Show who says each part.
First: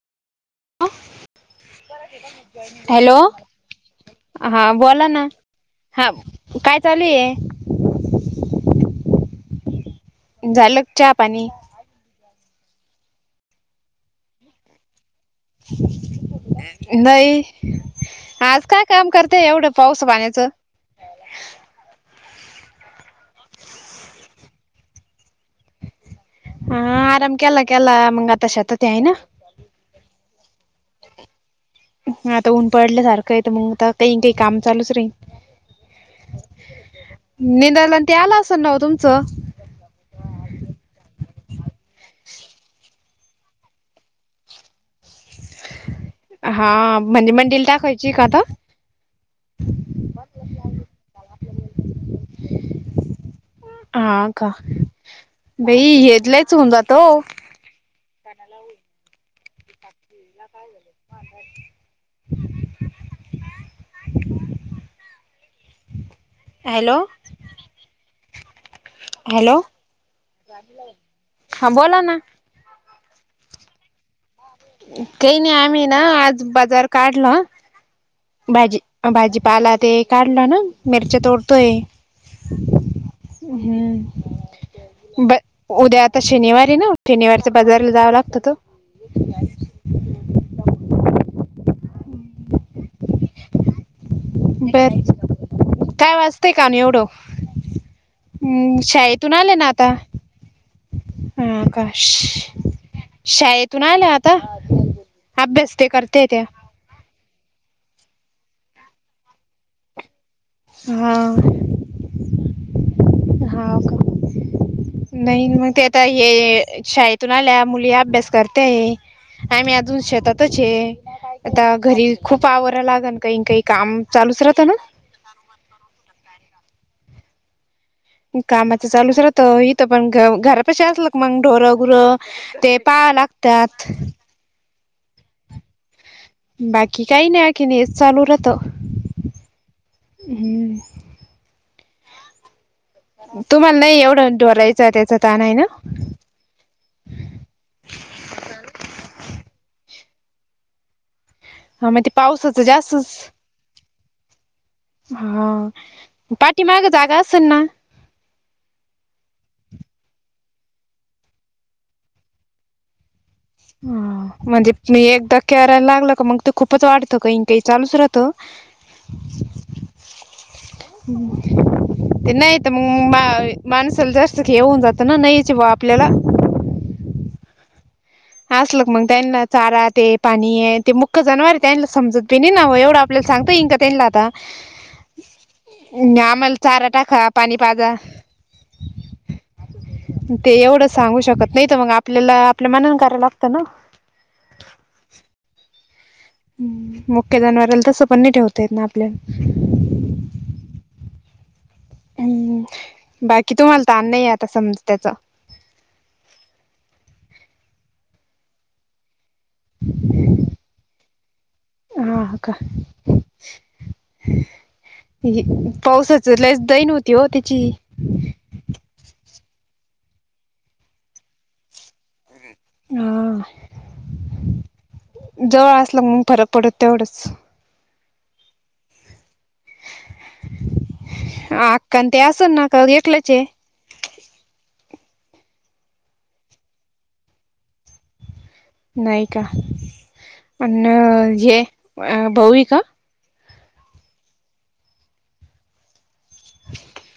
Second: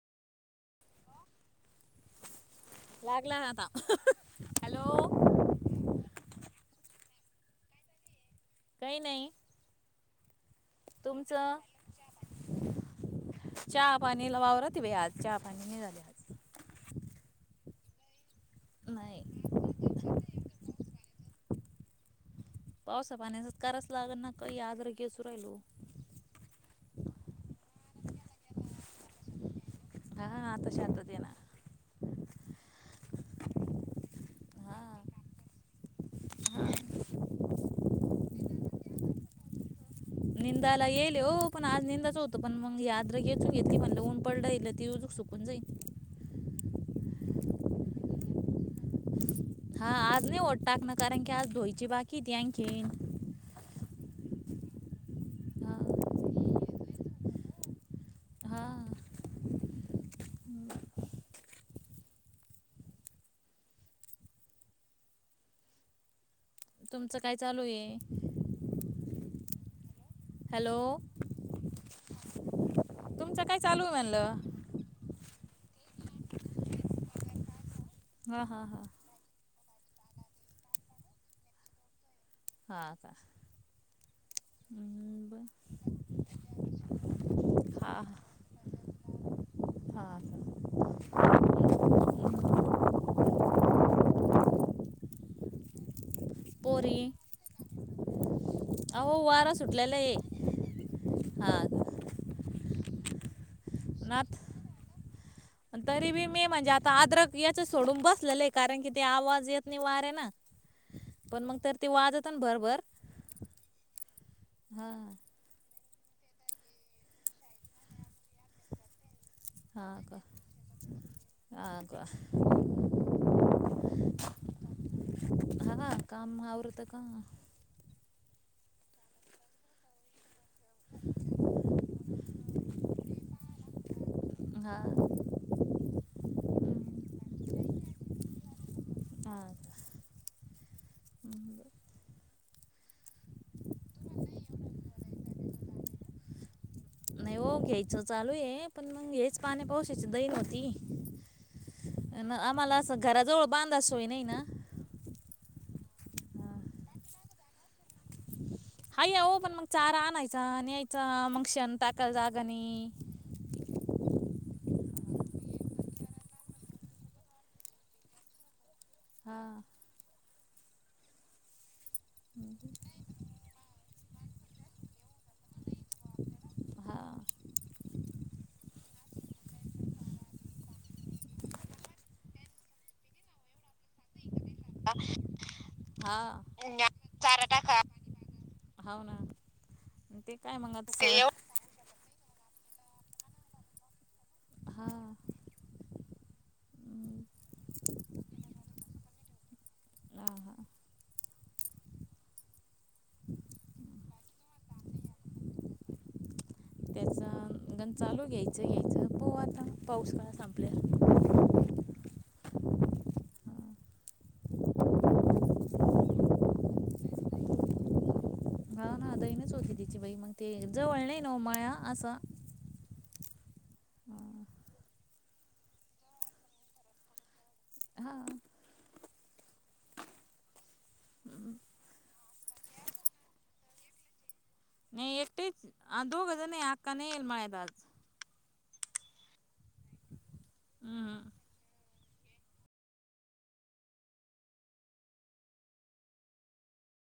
Speaker 1: Hello
Speaker 2: लागला आता
Speaker 1: हा बोला
Speaker 2: हॅलो
Speaker 1: ना. हा काय चालूये?
Speaker 2: काही नाही.
Speaker 1: झालं चहा पाणी
Speaker 2: तुमचं चहा पाणी ल वावर त भ आज. चहा
Speaker 1: नाही. आज काय काम
Speaker 2: नाही
Speaker 1: करतेय एवढं पाऊस पाण्याचं?
Speaker 2: पावसा पाण्याचा कराच लागल ना ते आद्रक वेचू राहिलो.
Speaker 1: हा आराम केला केला मंग आता शेतात हायई ना.
Speaker 2: हा हा आता शांतत येणा.
Speaker 1: ह आता ऊन पडल्या सारखं ए त मंग आता काई न काई काम
Speaker 2: हा
Speaker 1: चालूच राहील.
Speaker 2: हा
Speaker 1: निदान ते आलं असल न्हव तुमचं.
Speaker 2: निंदाला येईल हो पन आज निंदाच होतं पन मंग [unintelligible] म्हटलं ऊन पडलंय होउन जाईन.
Speaker 1: हा म्हंजे मंडईला टाकायचीए का आता?
Speaker 2: हा आज नाय ओ टकना कारण की धुवायची बाकी त्यांचे
Speaker 1: हा का बई
Speaker 2: हा
Speaker 1: हेेत लयच होऊन जातो.
Speaker 2: हा.
Speaker 1: काय झालं [unintelligible] हॅलो
Speaker 2: तुमचं काय चालू ए?
Speaker 1: हॅलो
Speaker 2: हॅलो
Speaker 1: हा बोला ना.
Speaker 2: तुमचं काय चालूय म्हणलं?
Speaker 1: काई नाई आम्ही ना आज बाजार काढला.
Speaker 2: हां हां
Speaker 1: भाजी
Speaker 2: हां
Speaker 1: भाजीपाला ते काढला ना मिरच्या तोडतोय.
Speaker 2: हा का.
Speaker 1: हम्म ब उद्या आता शनिवार ए ना शनिवारी तर बाजारला
Speaker 2: हा
Speaker 1: जाव लागत तर
Speaker 2: हा.
Speaker 1: बर काय वाजतंय कान एवढं?
Speaker 2: पोरी
Speaker 1: हम्म.
Speaker 2: अहो
Speaker 1: शाळेतून
Speaker 2: वारा
Speaker 1: आले ना आता
Speaker 2: सुटलेला आहे हा
Speaker 1: हा. काश शाळेत.
Speaker 2: नात
Speaker 1: ते
Speaker 2: तरी
Speaker 1: करते
Speaker 2: बी
Speaker 1: त्या
Speaker 2: मी म्हंजे आता आद्रक याच्या सोडून बसलेलीए कारन की ते आवाज येत नाई वाऱ्यानं
Speaker 1: हा
Speaker 2: पण मग तर ते वाज तन भरभर.
Speaker 1: हाव
Speaker 2: हा
Speaker 1: का नाई न म त्या आता ए शाळेतून आल्या मुली अभ्यास करतय नाय मी
Speaker 2: हा
Speaker 1: अजून
Speaker 2: का
Speaker 1: शेतातच चे आता
Speaker 2: हा का
Speaker 1: घरी खूप आवरा लागल काई काई काम चालूच राहतं ना.
Speaker 2: हा का काम आवरतं का?
Speaker 1: कामाच चालूच राहत हित पन घ घरात [unintelligible] मंग ढोरं गुरं ते पाय लागतात.
Speaker 2: हा.
Speaker 1: बाकी काई नाई आकीन हेच चालू राहत.
Speaker 2: आ.
Speaker 1: तुमाला नाई एवढं डोरायचं त्याचा तान हाय ना.
Speaker 2: नाई ओ घ्यायचं चालू ए पन मंग हेच पाणी पावसाची दैना होती.
Speaker 1: हा मग ते
Speaker 2: न
Speaker 1: पावसाचं
Speaker 2: आमाला असं
Speaker 1: जास्तच
Speaker 2: घराजवल बांधा सोय नाई ना.
Speaker 1: हा
Speaker 2: हा.
Speaker 1: पाठीमाग जागा असन ना.
Speaker 2: हा येऊ पण मग चारा आनायचा न्यायचा मग शेन टाकायला जागा नाई.
Speaker 1: ह म्हणजे मी येकदा केरायला लागल का मग ते खूपच वाटतं काई काई चालूच राहत
Speaker 2: हा.
Speaker 1: ते नाईत मंग मा मानसाला जास्त घेऊन जातं ना नाई याची बा आपल्याला.
Speaker 2: हा
Speaker 1: असलं का मग त्यांना चारा ते पाणी आहे. ते मुक्ख जनावर आहे त्यांना समजत बी नाय ना ओ एवढं आपल्याला सांगता इन का. तेनला आता.
Speaker 2: हा
Speaker 1: आम्हाला चारा टाका, पाणी पाजा.
Speaker 2: हावू ना.
Speaker 1: ते
Speaker 2: काय मग
Speaker 1: एवढं
Speaker 2: आता
Speaker 1: सांगू
Speaker 2: स
Speaker 1: शकत नाही तर मग आपल्याला आपल्या मनान करायला लागतं ना.
Speaker 2: हा.
Speaker 1: मुख्य जनाववरला तसं पणणी ठेवतायेत ना आपल्यात
Speaker 2: हा हा.
Speaker 1: हम्म. बाकी तुम्हाला तान नाहीये आता समजा त्याचा.
Speaker 2: त्याचं घण चालू घ्यायचं घ्यायचं प आता पाऊस काळा संपल्या
Speaker 1: हा. का. पावसाचं लयच दयन होती ओ तिची.
Speaker 2: हा ना दयनच होती तिची बाई, मग ते जवळ नाही ना ओ मळा असा.
Speaker 1: हा जवळ असलं मग फरक पडत तेवढंच.
Speaker 2: हा.
Speaker 1: अक्का आणि ते असलं ना, का एकलच ये?
Speaker 2: नाही एकटेच दोघ जण आहे. आक्का नाही येईल माझ्याब आज.
Speaker 1: नाही का अन
Speaker 2: हम्म
Speaker 1: हे भाऊ हे का? [inaudible]